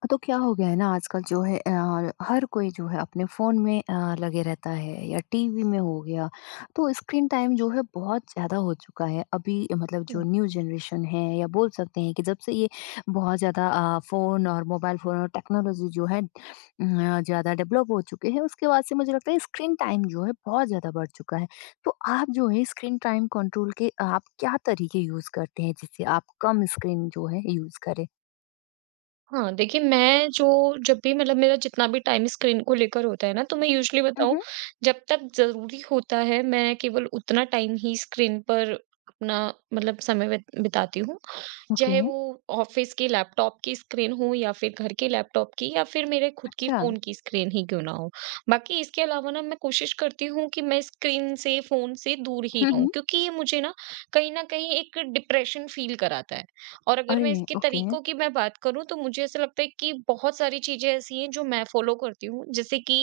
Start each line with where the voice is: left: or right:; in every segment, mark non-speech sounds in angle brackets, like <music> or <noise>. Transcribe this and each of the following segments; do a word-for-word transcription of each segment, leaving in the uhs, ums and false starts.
left: हाँ, तो क्या हो गया है ना आजकल जो है अ, हर कोई जो है अपने फ़ोन में अ, लगे रहता है या टीवी में हो गया। तो स्क्रीन टाइम जो है बहुत ज़्यादा हो चुका है। अभी मतलब जो न्यू जनरेशन है या बोल सकते हैं कि जब से ये बहुत ज़्यादा अ, फ़ोन और मोबाइल फ़ोन और टेक्नोलॉज़ी जो है अ, ज़्यादा डेवलप हो चुके हैं, उसके बाद से मुझे लगता है स्क्रीन टाइम जो है बहुत ज़्यादा बढ़ चुका है। तो आप जो है स्क्रीन टाइम कंट्रोल के आप क्या तरीके यूज़ करते हैं जिससे आप कम स्क्रीन जो है यूज़ करें?
right: हाँ, देखिए मैं जो जब भी मतलब मेरा जितना भी टाइम स्क्रीन को लेकर होता है ना, तो मैं यूजुअली
left: हुँ,
right: बताऊँ
left: हुँ।
right: जब तक ज़रूरी होता है मैं केवल उतना टाइम ही स्क्रीन पर अपना मतलब समय व्यत बिताती हूँ
left: ओके,
right: चाहे वो ऑफिस के लैपटॉप की स्क्रीन हो या फिर घर के लैपटॉप की या फिर मेरे खुद की
left: अच्छा।
right: फ़ोन की स्क्रीन ही क्यों ना हो। बाकी इसके अलावा ना मैं कोशिश करती हूँ कि मैं स्क्रीन से, फ़ोन से दूर ही
left: हुँ,
right: रहूँ
left: हुँ।
right: क्योंकि ये मुझे ना कहीं न कहीं एक डिप्रेशन फ़ील कराता है। और अगर
left: अरे!
right: मैं इसके
left: ओके।
right: तरीकों की मैं बात करूँ तो मुझे ऐसा लगता है कि बहुत सारी चीज़ें ऐसी हैं जो मैं फ़ॉलो करती हूँ, जैसे कि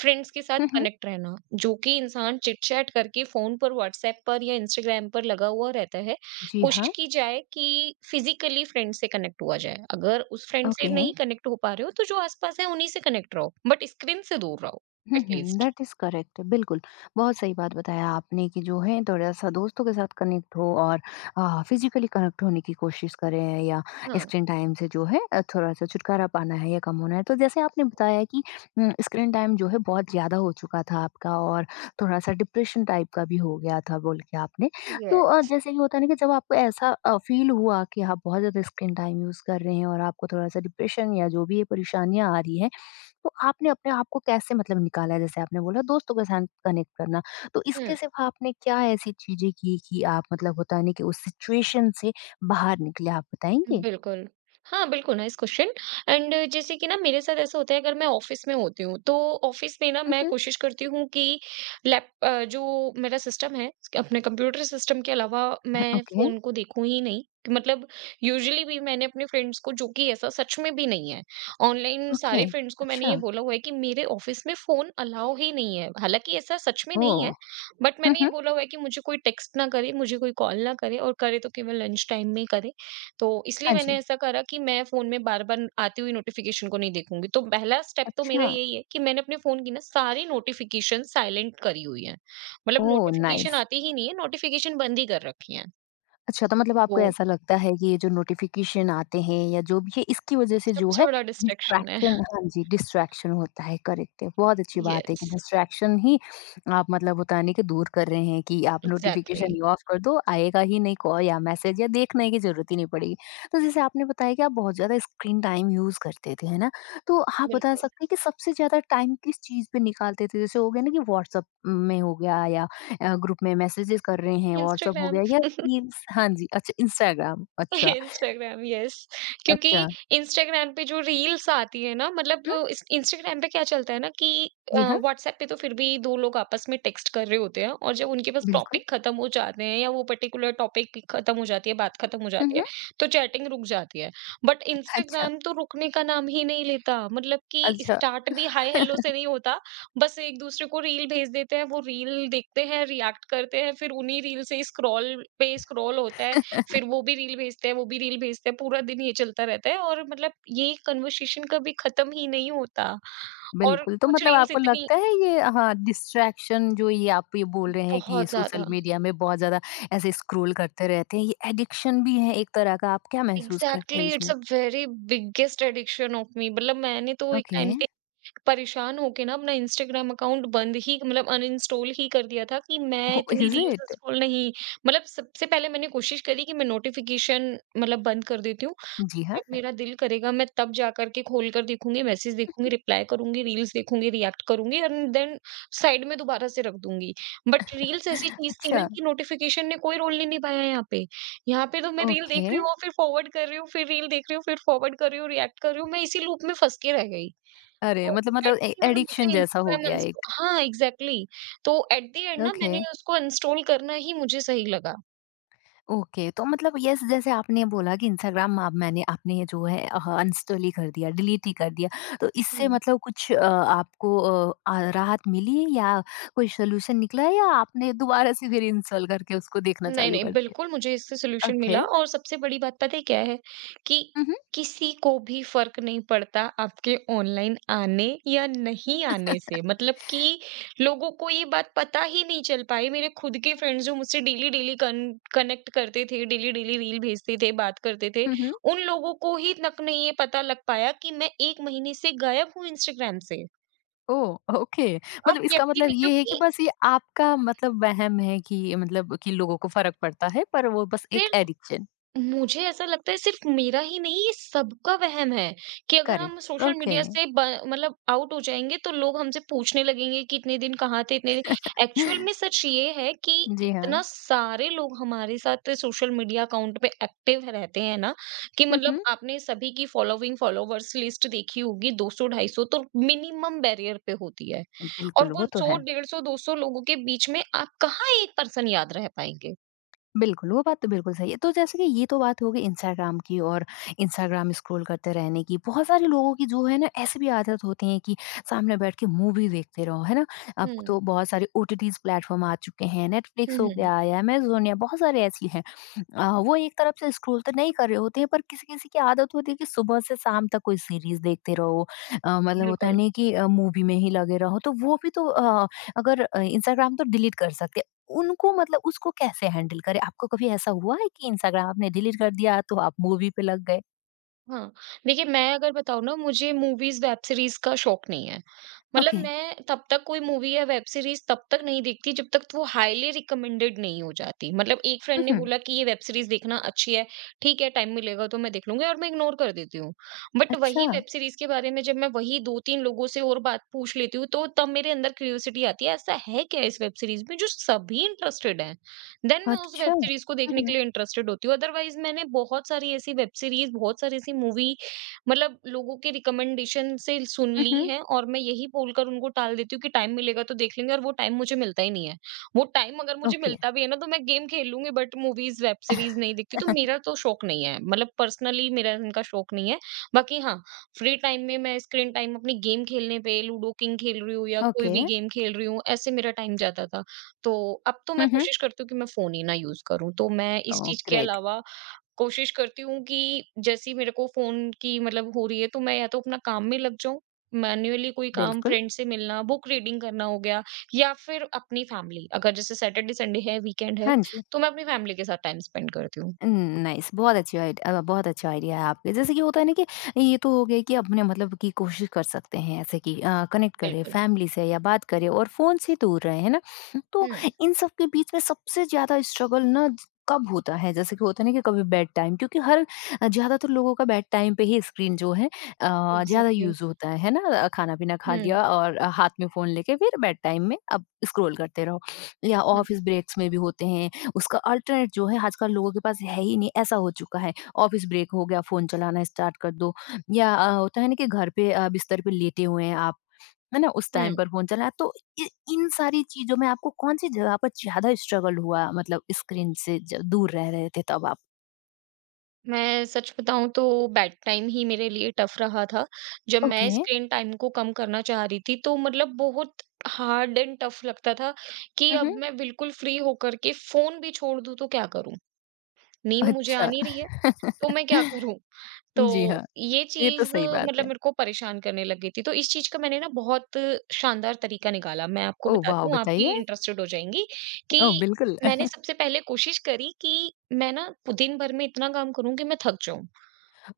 right: फ्रेंड्स के साथ
left: हुँ, हुँ।
right: कनेक्ट रहना। जो कि इंसान चिट-चैट करके फ़ोन पर, व्हाट्सएप पर या इंस्टाग्राम पर लगा हुआ रहता है,
left: जी
right: कोशिश
left: हाँ,
right: की जाए कि फिजिकली फ्रेंड से कनेक्ट हुआ जाए। अगर उस फ्रेंड से
left: ओके।
right: नहीं कनेक्ट हो पा रहे हो तो जो आस-पास है उन्हीं से कनेक्ट रहो, बट स्क्रीन से दूर रहो
left: हुँ, हुँ,
right: एटलीस्ट।
left: दैट इज़ करेक्ट बिल्कुल, बहुत सही बात बताया आपने कि जो है थोड़ा-सा दोस्तों के साथ कनेक्ट हो और अ, फिज़िकली कनेक्ट होने की कोशिश करें या
right: हाँ।
left: स्क्रीन टाइम से जो है अ, थोड़ा-सा छुटकारा पाना है या कम होना है। तो जैसे आपने बताया कि उम, स्क्रीन टाइम जो है बहुत ज़्यादा हो चुका था आपका और थोड़ा-सा डिप्रेशन टाइप का भी हो गया था बोल के आपने। तो अ,
right: यस।
left: जैसे कि होता है ना कि जब आपको ऐसा अ, फ़ील हुआ कि आप बहुत ज़्यादा स्क्रीन टाइम यूज़ कर रहे हैं और आपको थोड़ा-सा डिप्रेशन या जो भी ये परेशानियाँ आ रही हैं, तो आपने अपने आप को कैसे मतलब निकाला जैसे आपने बोला दोस्तों के साथ कनेक्ट करना। तो
right: हुँ।
left: इसके सिवा आपने क्या ऐसी चीज़ें की कि आप मतलब होता है ना कि उस सिचुएशन से बाहर निकले आप बताएँगे?
right: बिल्कुल। हाँ, बिल्कुल नाइस क्वेश्चन। एंड जैसे कि ना मेरे साथ ऐसा होता है, अगर मैं ऑफ़िस में होती हूँ, तो ऑफ़िस में ना
left: हुँ,
right: मैं
left: हुँ।
right: कोशिश करती हूँ कि लैप अ, जो मेरा सिस्टम है, अपने कंप्यूटर सिस्टम के अलावा मैं
left: ओके,
right: फ़ोन को देखूँ ही नहीं। कि मतलब यूजुअली भी मैंने अपने फ्रेंड्स को, जो कि ऐसा सच में भी नहीं है, ऑनलाइन
left: ओके।
right: सारे फ्रेंड्स को मैंने
left: अच्छा।
right: ये बोला हुआ है कि मेरे ऑफ़िस में फ़ोन अलाउ ही नहीं है। हालाँकि ऐसा सच में नहीं है,
left: ओह!
right: बट
left: हुँ,
right: मैंने ये
left: हुँ।
right: बोला हुआ है कि मुझे कोई टेक्स्ट ना करे, मुझे कोई कॉल ना करे, और करे तो केवल लंच टाइम में करे। तो इसलिए
left: हाँ
right: मैंने
left: जी।
right: ऐसा करा कि मैं फ़ोन में बार-बार आती हुई नोटिफ़िकेशन को नहीं देखूँगी। तो पहला स्टेप तो मेरा
left: अच्छा।
right: यही है कि मैंने अपने फ़ोन की ना सारी नोटिफ़िकेशन साइलेंट करी हुई है। मतलब
left: ओह!
right: Notification
left: nice.
right: आती ही नहीं है, नोटिफ़िकेशन बंद ही कर रखी हैं।
left: अच्छा, तो मतलब आपको
right: तो
left: ऐसा लगता है कि ये जो नोटिफ़िकेशन आते हैं या जो भी है इसकी वज़ह से जो
right: सबसे
left: है
right: बड़ा डिस्ट्रैक्शन है।
left: डिस्ट्रैक्शन हाँ जी, डिस्ट्रैक्शन होता है, करेक्ट है। बहुत अच्छी बात है
right: यस,
left: कि डिस्ट्रैक्शन ही आप मतलब होता है ना कि दूर कर रहे हैं कि आप
right: एग्ज़ैक्टली।
left: नोटिफ़िकेशन ही ऑफ कर दो, आएगा ही नहीं कॉल या मैसेज या देखने की ज़रूरत ही नहीं पड़ेगी। तो जैसे आपने बताया कि आप बहुत ज़्यादा स्क्रीन टाइम यूज़ करते थे, है ना? तो आप बता
right: बिल्कुल।
left: सकते हैं कि सबसे ज़्यादा टाइम किस चीज़ पे निकालते थे? जैसे हो गया ना कि व्हाट्सएप में हो गया या अ, ग्रुप में मैसेजेस कर रहे हैं, व्हाट्सएप हो
right: इंस्टाग्राम।
left: गया या रील्स हाँ जी, अच्छा इंस्टाग्राम अच्छा,
right: इंस्टाग्राम, यस, क्योंकि
left: अच्छा।
right: इंस्टाग्राम पे जो रील्स आती है ना, मतलब
left: हुँ,
right: इस इंस्टाग्राम पे क्या चलता है ना कि
left: जी हाँ,
right: व्हाट्सएप पे तो फिर भी दो लोग आपस में टेक्स्ट कर रहे होते हैं, और जब उनके पास
left: बिल्कुल।
right: टॉपिक खत्म हो जाते हैं या वो पर्टिकुलर टॉपिक खत्म हो जाती है, बात खत्म हो
left: हुँ,
right: जाती है,
left: हुँ,
right: तो चैटिंग रुक जाती है। बट
left: अच्छा,
right: इंस्टाग्राम तो रुकने का नाम ही नहीं लेता। मतलब कि
left: अच्छा।
right: स्टार्ट भी हाय हेलो से नहीं होता, बस एक दूसरे को रील भेज देते हैं, वो रील देखते हैं, रिएक्ट करते हैं, फिर उन्हीं रील से स्क्रॉल पे स्क्रॉल होता है, फिर वो
left: <laughs>
right: भी रील भेजते हैं, वो भी रील भेजते हैं, पूरा दिन ये चलता रहता है, और मतलब ये कन्वर्सेशन कभी खत्म ही नहीं होता। और
left: बिल्कुल, तो
right: कुछ
left: मतलब
right: रील्स
left: आपको
right: इतनी
left: लगता है ये हाँ, डिस्ट्रैक्शन जो ये आप ये बोल रहे हैं कि ये
right: बहुत ज़्यादा
left: सोशल मीडिया में बहुत ज़्यादा ऐसे स्क्रॉल करते रहते हैं, ये एडिक्शन भी है एक तरह का, आप क्या महसूस करते हैं
right: एग्ज़ैक्टली इट्स
left: इसमें?
right: Uh very biggest addiction of me. मतलब मैंने तो एक
left: ओके,
right: टाइम परेशान होके ना अपना इंस्टाग्राम अकाउंट बंद ही मतलब अनइंस्टॉल ही कर दिया था कि मैं
left: ओह
right: इतनी
left: इज़
right: रील्स
left: इट?
right: स्क्रॉल
left: <laughs>
right: नहीं। मतलब सबसे पहले मैंने कोशिश करी कि मैं नोटिफिकेशन मतलब बंद कर देती हूँ।
left: जी हाँ,
right: जब मेरा दिल करेगा, मैं तब जा कर के खोल कर देखूँगी, मैसेज देखूँगी, रिप्लाई करूँगी, रील्स देखूँगी, रिएक्ट करूँगी, एंड देन साइड में दोबारा से रख दूँगी। बट रील्स ऐसी चीज़ थी ना
left: अच्छा,
right: कि नोटिफिकेशन ने कोई रोल नहीं निभाया यहाँ पे। यहाँ पे तो मैं रील
left: ओके।
right: देख रही हूँ, फिर फॉरवर्ड कर रही हूँ, फिर रील देख रही हूँ, फिर फॉरवर्ड कर रही हूँ, रिएक्ट कर रही हूँ, मैं इसी लूप में फँस के रह गई।
left: अरे!
right: तो
left: मतलब
right: एट
left: मतलब ए
right: द एंड
left: एडिक्शन
right: मुझे
left: जैसा हो
right: इंस्टाग्राम
left: गया
right: इंस्टॉ
left: एक,
right: हाँ, एग्ज़ैक्टली। तो एट द एंड ना
left: ओके।
right: मैंने उसको इंस्टॉल करना ही मुझे सही लगा।
left: ओके तो मतलब यस जैसे आपने बोला कि इंस्टाग्राम आप मैंने आपने ये जो है अनइंस्टॉल ही कर दिया डिलीट ही कर दिया तो इससे
right: हुँ।
left: मतलब कुछ अ, आपको अ, आ- राहत मिली या कोई सोल्यूशन निकला है या आपने दोबारा से फिर इंस्टॉल करके उसको देखना
right: नहीं,
left: चालू
right: नहीं,
left: कर
right: बिल्कुल
left: दिया
right: मुझे इससे सॉल्यूशन मिला,
left: ओके
right: और सबसे बड़ी बात पता है क्या है कि
left: मम्हम,
right: किसी को भी फ़र्क नहीं पड़ता आपके ऑनलाइन आने या नहीं आने से। मतलब कि लोगों को ये बात पता ही नहीं चल पाई। मेरे खुद के फ्रेंड्स, जो मुझसे डेली-डेली कन कनेक्ट करते थे, डेली-डेली रील भेजते थे, बात करते थे,
left: मम्हम,
right: उन लोगों को ही तक नहीं ये पता लग पाया कि मैं एक महीने से गायब हूँ इंस्टाग्राम से।
left: ओ <laughs> ओके
right: आप
left: मतलब इसका
right: यकीन
left: मतलब
right: नहीं,
left: ये है कि
right: क्योंकि
left: बस ये आपका मतलब वहम है कि मतलब कि लोगों को फर्क पड़ता है पर वो बस एक
right: सिर्फ
left: एडिक्शन
right: मुझे ऐसा लगता है सिर्फ मेरा ही नहीं ये सबका वहम है कि अगर हम
left: करेक्ट
right: सोशल
left: ओके
right: मीडिया से ब, मतलब आउट हो जाएंगे तो लोग हमसे पूछने लगेंगे कि इतने दिन कहाँ थे इतने दिन। एक्चुअल
left: <laughs>
right: में सच ये है कि
left: जी हाँ
right: इतना सारे लोग हमारे साथ सोशल मीडिया अकाउंट पे एक्टिव रहते हैं ना कि मतलब आपने सभी की फॉलोइंग फॉलोवर्स लिस्ट देखी होगी, दो सौ ढाई सौ तो मिनिमम बैरियर पे होती है। और
left: बिल्कुल,
right: वो
left: वो तो
right: सौ
left: है।
right: डेढ़ सौ दो सौ लोगों के बीच में आप कहाँ एक पर्सन याद रह पाएंगे।
left: बिल्कुल, वो बात तो बिल्कुल सही है। तो जैसे कि ये तो बात हो गई इंस्टाग्राम की और इंस्टाग्राम स्क्रॉल करते रहने की। बहुत सारे लोगों की जो है ना ऐसी भी आदत होती है कि सामने बैठ के मूवी देखते रहो, है ना? अब
right: हम्म।
left: तो बहुत सारे ओटीटीज़ प्लेटफ़ॉर्म आ चुके हैं,
right: हम्म
left: नेटफ्लिक्स हो
right: हम्म,
left: गया या अमेज़न या बहुत सारे ऐसी हैं। अ, वो एक तरफ से स्क्रॉल तो नहीं कर रहे होते हैं पर किसी-किसी की आदत होती है कि सुबह से शाम तक कोई सीरीज़ देखते रहो। अ, मतलब होता है
right: बिल्कुल।
left: नहीं कि अ, मूवी में ही लगे रहो। तो वो भी तो अ, अगर अ, इंस्टाग्राम तो डिलीट कर सकते उनको मतलब उसको कैसे हैंडल करें? आपको कभी ऐसा हुआ है कि इंस्टाग्राम आपने डिलीट कर दिया तो आप मूवी पे लग गए?
right: हाँ, देखिए मैं अगर बताऊँ ना, मुझे मूवीज़, वेब सीरीज़ का शौक नहीं है। मतलब
left: ओके।
right: मैं तब तक कोई मूवी या वेब सीरीज़ तब तक नहीं देखती जब तक वो हाइली रिकमेंडेड नहीं हो जाती। मतलब एक फ्रेंड ने
left: उहुँ।
right: बोला कि ये वेब सीरीज़ देखना अच्छी है, ठीक है टाइम मिलेगा तो मैं देख लूँगी, और मैं इग्नोर कर देती हूँ। बट
left: अच्छा,
right: वही वेब सीरीज़ के बारे में जब मैं वही दो तीन लोगों से और बात पूछ लेती हूँ तो तब मेरे अंदर क्यूरियोसिटी आती है, ऐसा है क्या इस वेब सीरीज़ में जो सभी इंटरेस्टेड हैं? देन मैं उस वेब
left: अच्छा। हुँ,
right: सीरीज को देखने के
left: हुँ।
right: लिए इंटरेस्टेड होती हूँ। अदरवाइज मैंने बहुत सारी ऐसी वेब सीरीज, बहुत सारी ऐसी मूवी मतलब लोगों के रिकमेंडेशन से सुन
left: हुँ,
right: ली
left: हुँ।
right: हैं, और मैं यही बोलकर उनको टाल देती हूँ कि टाइम मिलेगा तो देख लेंगे, और वो टाइम मुझे मिलता ही नहीं है। वो टाइम अगर मुझे
left: ओके,
right: मिलता भी है ना तो मैं गेम खेल लूँगी, बट मूवीज, वेब सीरीज नहीं देखती तो मेरा तो शौक नहीं है। मतलब पर्सनली मेरा इनका शौक नहीं है। बाकी हाँ, फ्री टाइम में मैं स्क्रीन टाइम अपनी गेम खेलने पे, लूडो किंग खेल रही हूँ या कोई
left: ओके।
right: भी गेम खेल रही हूँ, ऐसे मेरा टाइम जाता था। तो अब तो मैं
left: हुँ, हुँ।
right: कोशिश करती हूँ कि मैं फ़ोन ही ना यूज़ करूँ। तो मैं इस
left: ओह
right: चीज़ के
left: ग्रेट!
right: अलावा कोशिश करती हूँ कि जैसे ही मेरे को फ़ोन की मतलब हो रही है तो मैं या तो अपना काम में लग जाऊँ, मैन्युअली कोई काम,
left: बिल्कुल।
right: फ्रेंड से मिलना, बुक रीडिंग करना हो गया, या फिर अपनी फैमिली अगर जैसे सैटरडे संडे है, वीकेंड है,
left: हाँ जी।
right: तो मैं अपनी फैमिली के साथ टाइम स्पेंड करती हूँ।
left: उम, नाइस बहुत अच्छी आइड अ, बहुत अच्छा आइडिया है आपके। जैसे कि होता है ना कि ये तो हो गया कि अपने मतलब की कोशिश कर सकते हैं ऐसे कि अ, कनेक्ट करें
right: बिल्कुल।
left: फैमिली से या बात करें और फ़ोन से दूर रहें, है ना? तो
right: हुँ,
left: इन सब के बीच में सबसे ज़्यादा स्ट्रगल ना ज- कब होता है? जैसे कि होता है ना कि कभी बेड टाइम क्योंकि हर अ, ज़्यादातर लोगों का बेड टाइम पे ही स्क्रीन जो है अ, ज़्यादा
right: एग्ज़ैक्टली।
left: यूज़ होता है, है ना? अ, खाना-पीना खा
right: हुँ,
left: लिया और अ, हाथ में फ़ोन लेके फिर बेड टाइम में अब स्क्रॉल करते रहो या
right: हुँ,
left: ऑफ़िस ब्रेक्स में भी होते हैं उसका अल्टरनेट जो है आजकल लोगों के पास है ही नहीं, ऐसा हो चुका है। ऑफ़िस ब्रेक हो गया, फ़ोन चलाना स्टार्ट कर दो या अ, होता है ना कि घर पे अ, बिस्तर पे लेटे हुए हैं आप, है ना? उस टाइम
right: हुँ।
left: पर फ़ोन चलाया तो इ इन सारी चीज़ों में आपको कौन-सी जगह पर ज़्यादा स्ट्रगल हुआ मतलब स्क्रीन से ज दूर रह रहे थे तब आप?
right: मैं सच बताऊँ तो बेड टाइम ही मेरे लिए टफ़ रहा था। जब मैं
left: ओके।
right: स्क्रीन टाइम को कम करना चाह रही थी तो मतलब बहुत हार्ड एंड टफ़ लगता था कि
left: हुँ,
right: अब
left: हुँ।
right: मैं बिल्कुल फ्री होकर के फ़ोन भी छोड़ दूँ तो क्या करूँ? नींद मुझे आ
left: अच्छा।
right: नहीं रही है, तो मैं क्या करूँ? तो
left: <laughs> जी हाँ,
right: ये
left: ये तो
right: चीज़
left: सही बात
right: मतलब
left: है।
right: मेरे को परेशान करने लग गई थी। तो इस चीज़ का मैंने ना बहुत शानदार तरीका निकाला। मैं आपको
left: ओह
right: बताती
left: वाओ!
right: हूँ, आप भी
left: बताइए।
right: इंटरेस्टेड हो जाएँगी कि
left: ओह बिल्कुल।
right: मैंने सबसे पहले कोशिश करी कि मैं ना दिन भर में इतना काम करूँ कि मैं थक जाऊँ।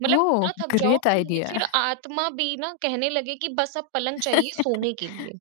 right: मतलब
left: ओह
right: इतना थक जाओ
left: ग्रेट
right: कि
left: आइडिया।
right: फिर आत्मा भी ना कहने लगे कि बस अब पलंग चाहिए सोने के लिए।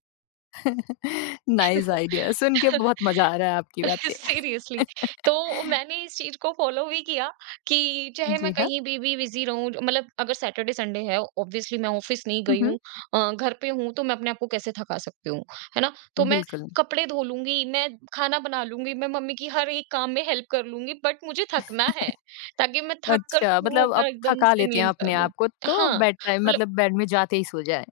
left: नाइस आइडिया <laughs> सुन के
right: <laughs>
left: बहुत मज़ा आ रहा है आपकी बातें।
right: सीरियसली, तो मैंने इस चीज को फॉलो भी किया कि चाहे मैं
left: जी हाँ।
right: कहीं भी भी बिजी रहूं जो- मतलब अगर सैटरडे संडे है ऑब्वियसली मैं ऑफिस नहीं
left: हुँ,
right: गई
left: हुँ।
right: हूँ, अ, घर पे हूँ तो मैं अपने आप को कैसे थका सकती हूँ, है ना? तो मैं
left: बिल्कुल।
right: कपड़े धो लूंगी, मैं खाना बना लूंगी, मैं मम्मी की हर एक काम में हेल्प कर लूंगी, बट मुझे थकना है, ताकि मैं थक कर
left: अच्छा,
right: चूर
left: मतलब अब
right: होकर एकदम
left: थका
right: से
left: लेते हैं
right: नींद कर
left: अपने
right: लूं।
left: आप को तो
right: हाँ
left: बेड टाइम
right: मतलब
left: मतलब बेड में जाते ही सो जाएँ।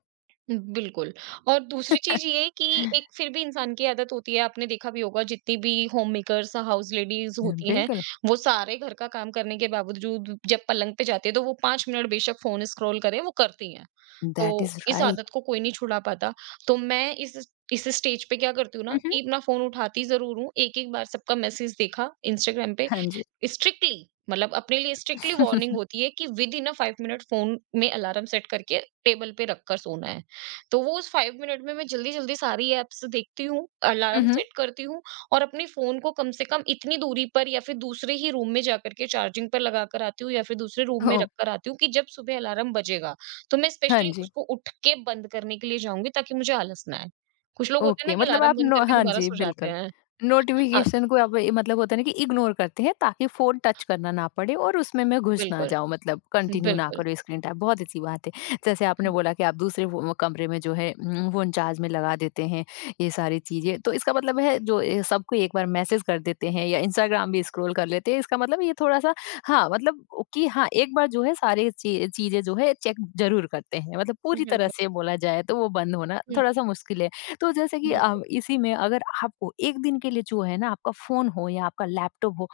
right: बिल्कुल। और दूसरी चीज ये कि एक
left: <laughs>
right: फिर भी इंसान की आदत होती है, आपने देखा भी होगा जितनी भी होम मेकर्स हाउस लेडीज होती हैं,
left: बिल्कुल।
right: वो सारे घर का काम करने के बावजूद जब पलंग पे जाती है तो वो पांच मिनट बेशक फोन स्क्रॉल करें, वो करती हैं। तो
left: दैट इज़
right: इस आदत
left: राइट।
right: को कोई नहीं छुड़ा पाता, तो मैं इस इस स्टेज पे क्या करती हूँ ना
left: हुँ, हुँ।
right: कि अपना फोन उठाती जरूर हूँ, एक एक बार सबका मैसेज देखा इंस्टाग्राम पे।
left: हाँ जी।
right: स्ट्रिक्टली मतलब अपने लिए स्ट्रिक्टली वार्निंग
left: <laughs>
right: होती है कि विद इन अ पाँच मिनट फोन में अलार्म सेट करके टेबल पे रख कर सोना है। तो वो उस पाँच मिनट में मैं जल्दी-जल्दी सारी ऐप्स देखती हूँ,
left: हुँ,
right: अलार्म
left: हुँ।
right: सेट करती हूँ, और अपने फ़ोन को कम से कम इतनी दूरी पर या फिर दूसरे ही रूम में जाकर के चार्जिंग पर लगा कर आती हूँ, या फिर दूसरे रूम में
left: ओह!
right: रख कर आती हूँ कि जब सुबह अलार्म बजेगा, तो मैं
left: हाँ
right: स्पेशली
left: जी।
right: उसको उठ के बंद करने के लिए जाऊँगी, ताकि मुझे आलस ना आए। कुछ लोग होते हैं ना
left: ओके
right: कि
left: मतलब
right: अलार्म
left: आप
right: बंद
left: नो
right: करके
left: हाँ
right: दोबारा
left: जी,
right: सो जाते
left: बिल्कुल।
right: हैं। हाँ,
left: नोटिफ़िकेशन को आप ए मतलब होता है ना कि इग्नोर करते हैं ताकि फ़ोन टच करना ना पड़े और उसमें मैं घुस ना
right: बिल्कुल,
left: जाऊँ मतलब कंटिन्यू ना
right: बिल्कुल।
left: करो स्क्रीन टाइम, बहुत अच्छी बात है। जैसे आपने
right: हाँ,
left: बोला कि आप दूसरे वो वो कमरे में जो है उम, फ़ोन चार्ज में लगा देते हैं, ये सारी चीज़ें। तो इसका मतलब है जो ए सबको एक बार मैसेज कर देते हैं या इंस्टाग्राम भी स्क्रॉल कर लेते हैं, इसका मतलब ये थोड़ा-सा हाँ, मतलब कि हाँ, एक बार जो है सारी ची चीज़ें जो है चेक ज़रूर करते हैं। मतलब पूरी तरह
right: बिल्कुल।
left: से बोला जाए तो वो बंद होना थोड़ा-सा मुश्किल है। तो जैसे कि अ,
right: बिल्कुल,
left: इसी में अगर आपको एक दिन के लिए जो है ना आपका फ़ोन हो या आपका लैपटॉप हो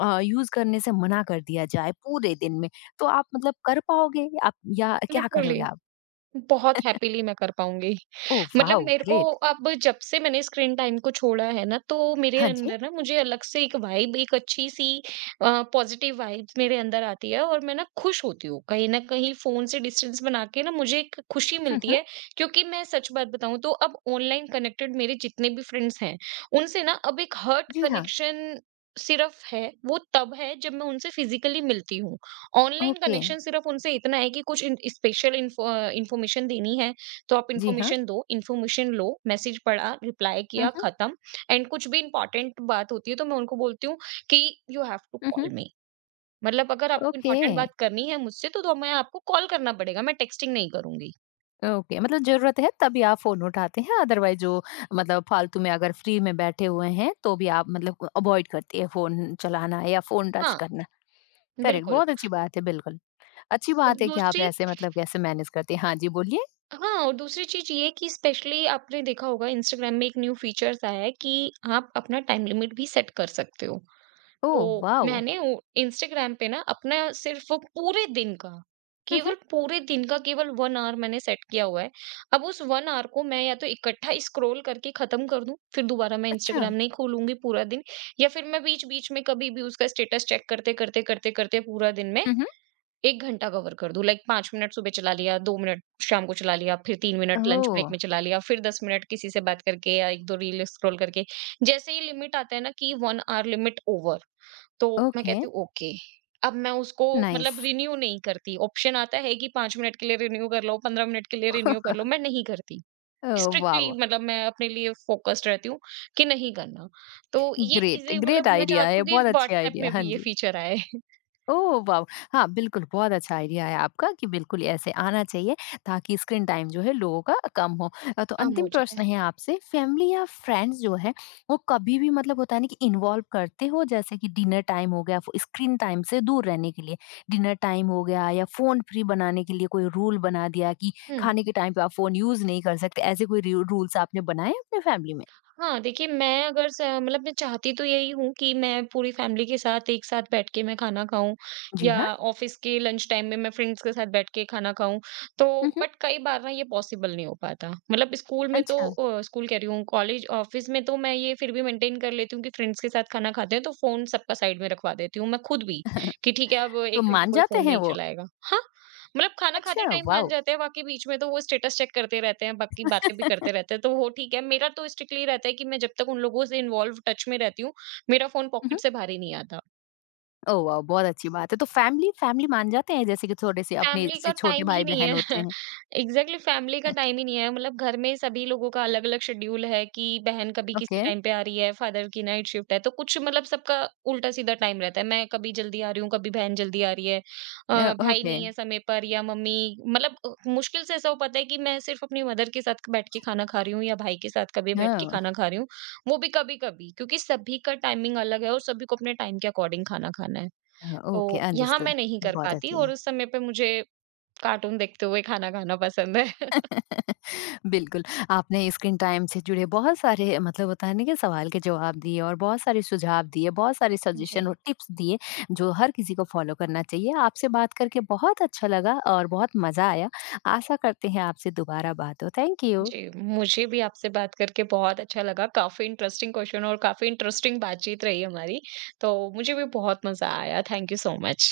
left: अ, यूज़ करने से मना कर दिया जाए पूरे दिन में, तो आप मतलब कर पाओगे आप या क्या
right: लिटरली
left: करोगे आप?
right: बहुत हैपीली मैं कर पाऊँगी।
left: ओह
right: मतलब
left: वाओ!
right: मेरे को
left: ग्रेट।
right: अब जब से मैंने स्क्रीन टाइम को छोड़ा है ना, तो मेरे
left: हाँ जी।
right: अंदर ना मुझे अलग से एक वाइब एक अच्छी-सी अ, पॉज़िटिव वाइब्स मेरे अंदर आती है, और मैं ना खुश होती हूँ। कहीं न कहीं फ़ोन से डिस्टेंस बना के ना मुझे एक खुशी
left: हुँ,
right: मिलती
left: हुँ।
right: है, क्योंकि मैं सच बात बताऊँ तो अब ऑनलाइन कनेक्टेड मेरे जितने भी फ्रेंड्स हैं, उनसे ना अब एक हर्ट
left: जी हाँ।
right: कनेक्शन सिर्फ़ है, वो तब है जब मैं उनसे फिज़िकली मिलती हूँ। Online
left: okay.
right: कनेक्शन सिर्फ उनसे इतना है कि कुछ इन स्पेशल इन्फो अ, इन्फॉर्मेशन देनी है, तो आप
left: जी हाँ।
right: इन्फॉर्मेशन दो, इन्फॉर्मेशन लो, मैसेज पढ़ा, रिप्लाई
left: हुँ,
right: किया,
left: हुँ।
right: खत्म। एंड कुछ भी इम्पोर्टेंट बात होती है तो मैं उनको बोलती हूँ कि यू हैव टू
left: हुँ,
right: कॉल
left: हुँ।
right: मी। मतलब अगर आपको
left: ओके,
right: इम्पोर्टेंट बात करनी है मुझसे तो तो मैं आपको कॉल करना पड़ेगा, मैं टेक्स्टिंग नहीं करूँगी।
left: ओके मतलब ज़रूरत है तभी आप फ़ोन उठाते हैं अदरवाइज़ जो मतलब फालतू में अगर फ्री में बैठे हुए हैं तो भी आप मतलब अवॉइड करती है फ़ोन चलाना या फ़ोन टच
right: हाँ,
left: करना। करेक्ट
right: बिल्कुल।
left: बहुत अच्छी बात है बिल्कुल। अच्छी
right: और
left: बात है कि आप
right: दूसरी
left: ऐसे मतलब कैसे मैनेज करते हैं। हाँ जी, बोलिए।
right: हाँ, और दूसरी चीज़ ये कि स्पेशली आपने देखा होगा, इंस्टाग्राम में एक न्यू फीचर्स आया है कि आप अपना टाइम लिमिट भी सेट कर सकते हो।
left: ओह
right: तो
left: वाओ!
right: मैंने वो इंस्टाग्राम पे ना अपना सिर्फ़ पूरे दिन का,
left: हुँ, हुँ।
right: केवल पूरे दिन का केवल वन आवर मैंने सेट किया हुआ है। अब उस वन आवर को मैं या तो इकट्ठा स्क्रॉल करके ख़त्म कर दूँ, फिर दोबारा मैं
left: अच्छा।
right: इंस्टाग्राम नहीं खोलूँगी पूरा दिन। या फिर मैं बीच-बीच में कभी भी उसका स्टेटस चेक करते-करते, करते-करते पूरा दिन में
left: हुँ, हुँ।
right: एक घंटा कवर कर दूँ। लाइक पाँच मिनट सुबह चला लिया, दो मिनट शाम को चला लिया, फिर तीन मिनट लंच
left: ओह!
right: ब्रेक में चला लिया, फिर दस मिनट किसी से बात करके या एक दो रील स्क्रॉल करके। जैसे ही लिमिट आता है ना कि वन आवर लिमिट ओवर, तो मैं
left: ओके,
right: कहती हूँ ओके, अब मैं उसको
left: नाइस।
right: मतलब रिन्यू नहीं करती। ऑप्शन आता है कि पाँच मिनट के लिए रिन्यू कर लो, पंद्रह मिनट के लिए रिन्यू कर लो, मैं
left: <laughs>
right: नहीं करती।
left: Oh
right: strictly
left: wow!
right: मतलब मैं अपने लिए फ़ोकस्ड रहती हूँ कि नहीं करना। तो ये
left: ग्रेट,
right: चीज़ें मतलब
left: ग्रेट
right: मैं
left: आइडिया
right: चाहती
left: है,
right: हूँ कि
left: बहुत अच्छे
right: व्हाट्सऐप
left: आइडिया।
right: में
left: हाँ
right: भी ये
left: जी।
right: फीचर आए, <laughs>
left: ओह वाव! हाँ, बिल्कुल, बहुत अच्छा आइडिया है आपका कि बिल्कुल ऐसे आना चाहिए ताकि स्क्रीन टाइम जो है लोगों का कम हो। अ, तो
right: कम हो
left: अंतिम
right: जाए।
left: प्रश्न है आपसे फैमिली या फ्रेंड्स जो है वो कभी भी मतलब होता है ना कि इन्वॉल्व करते हो जैसे कि डिनर टाइम हो गया, फ़ो स्क्रीन टाइम से दूर रहने के लिए, डिनर टाइम हो गया या फ़ोन फ्री बनाने के लिए कोई रूल बना दिया कि खाने के टाइम पे आप फ़ोन यूज़ नहीं कर सकते, ऐसे कोई रू रूल्स आपने बनाए अपने फैमिली में?
right: हाँ, देखिए मैं अगर स मतलब मैं चाहती तो यही हूँ कि मैं पूरी फ़ैमिली के साथ एक साथ बैठ के मैं खाना खाऊँ,
left: जी
right: या
left: हाँ।
right: ऑफ़िस के लंच टाइम में मैं फ्रेंड्स के साथ बैठ के खाना खाऊँ। तो
left: हुँ, हुँ।
right: बट कई बार ना ये पॉसिबल नहीं हो पाता। मतलब स्कूल में तो
left: अच्छा।
right: अ, स्कूल कह रही हूँ, कॉलेज ऑफ़िस में तो मैं ये फिर भी मेंटेन कर लेती हूँ कि फ्रेंड्स के साथ खाना खाते हैं तो फ़ोन सबका साइड में रखवा देती हूँ, मैं खुद भी,
left: <laughs>
right: कि ठीक है अब
left: तो
right: एक घंटे
left: मान
right: कोई
left: जाते
right: फ़ोन
left: हैं
right: नहीं
left: वो?
right: चलाएगा। हाँ। मतलब खाना खाते
left: अच्छा,
right: टाइम जान
left: वाव!
right: जाते हैं, बाकी बीच में तो वो स्टेटस चेक करते रहते हैं, बाकी बातें भी करते
left: <laughs>
right: रहते हैं, तो वो ठीक है। मेरा तो स्ट्रिक्टली रहता है कि मैं जब तक उन लोगों से इन्वॉल्व टच में रहती हूँ, मेरा फ़ोन पॉकेट से बाहर ही नहीं आता।
left: ओह वाह! बहुत अच्छी बात है। तो फैमिली फैमिली मान जाते हैं जैसे कि थोड़े से अपने
right: फैमिली का
left: से छोटे
right: टाइम ही नहीं
left: भाई-बहन
right: है।
left: होते
right: <laughs>
left: हैं?
right: एग्जैक्टली फैमिली का टाइम ही नहीं है, मतलब घर में सभी लोगों का अलग-अलग शेड्यूल है कि बहन कभी किसी
left: ओके
right: टाइम पे आ रही है, फादर की नाइट शिफ्ट है, तो कुछ मतलब सबका उल्टा-सीधा टाइम रहता है। मैं कभी जल्दी आ रही हूँ, कभी बहन जल्दी आ रही है। अ,
left: अ,
right: भाई
left: ओके
right: नहीं है समय पर, या मम्मी मतलब अ, मुश्किल से ऐसा हो पाता है कि मैं सिर्फ अपनी मदर के साथ बैठ के खाना खा रही हूँ, या भाई के साथ कभी बैठ के
left: ओह!
right: खाना खा रही हूँ, वो भी कभी-कभी, क्योंकि सभी का टाइमिंग अलग है और सभी को अपने टाइम के अकॉर्डिंग खाना खाना है।
left: अ,
right: तो
left: ओके
right: यहाँ मैं
left: अंडरस्टूड
right: नहीं कर
left: बहुत
right: पाती,
left: अच्छी
right: और
left: बात।
right: उस समय पे मुझे कार्टून देखते हुए खाना खाना पसंद है। <laughs>
left: <laughs> बिल्कुल, आपने स्क्रीन टाइम से जुड़े बहुत सारे मतलब होता है ना कि सवाल के जवाब दिए और बहुत सारे सुझाव दिए, बहुत सारे सजेशन
right: जी।
left: और टिप्स दिए जो हर किसी को फॉलो करना चाहिए। आपसे बात करके बहुत अच्छा लगा और बहुत मज़ा आया। आशा करते हैं आपसे दोबारा बात हो। Thank you.
right: जी, मुझे भी आपसे बात करके बहुत अच्छा लगा। काफ़ी इंटरेस्टिंग क्वेश्चन और काफ़ी इंटरेस्टिंग बातचीत रही हमारी। तो मुझे भी बहुत मज़ा आया। Thank you so much.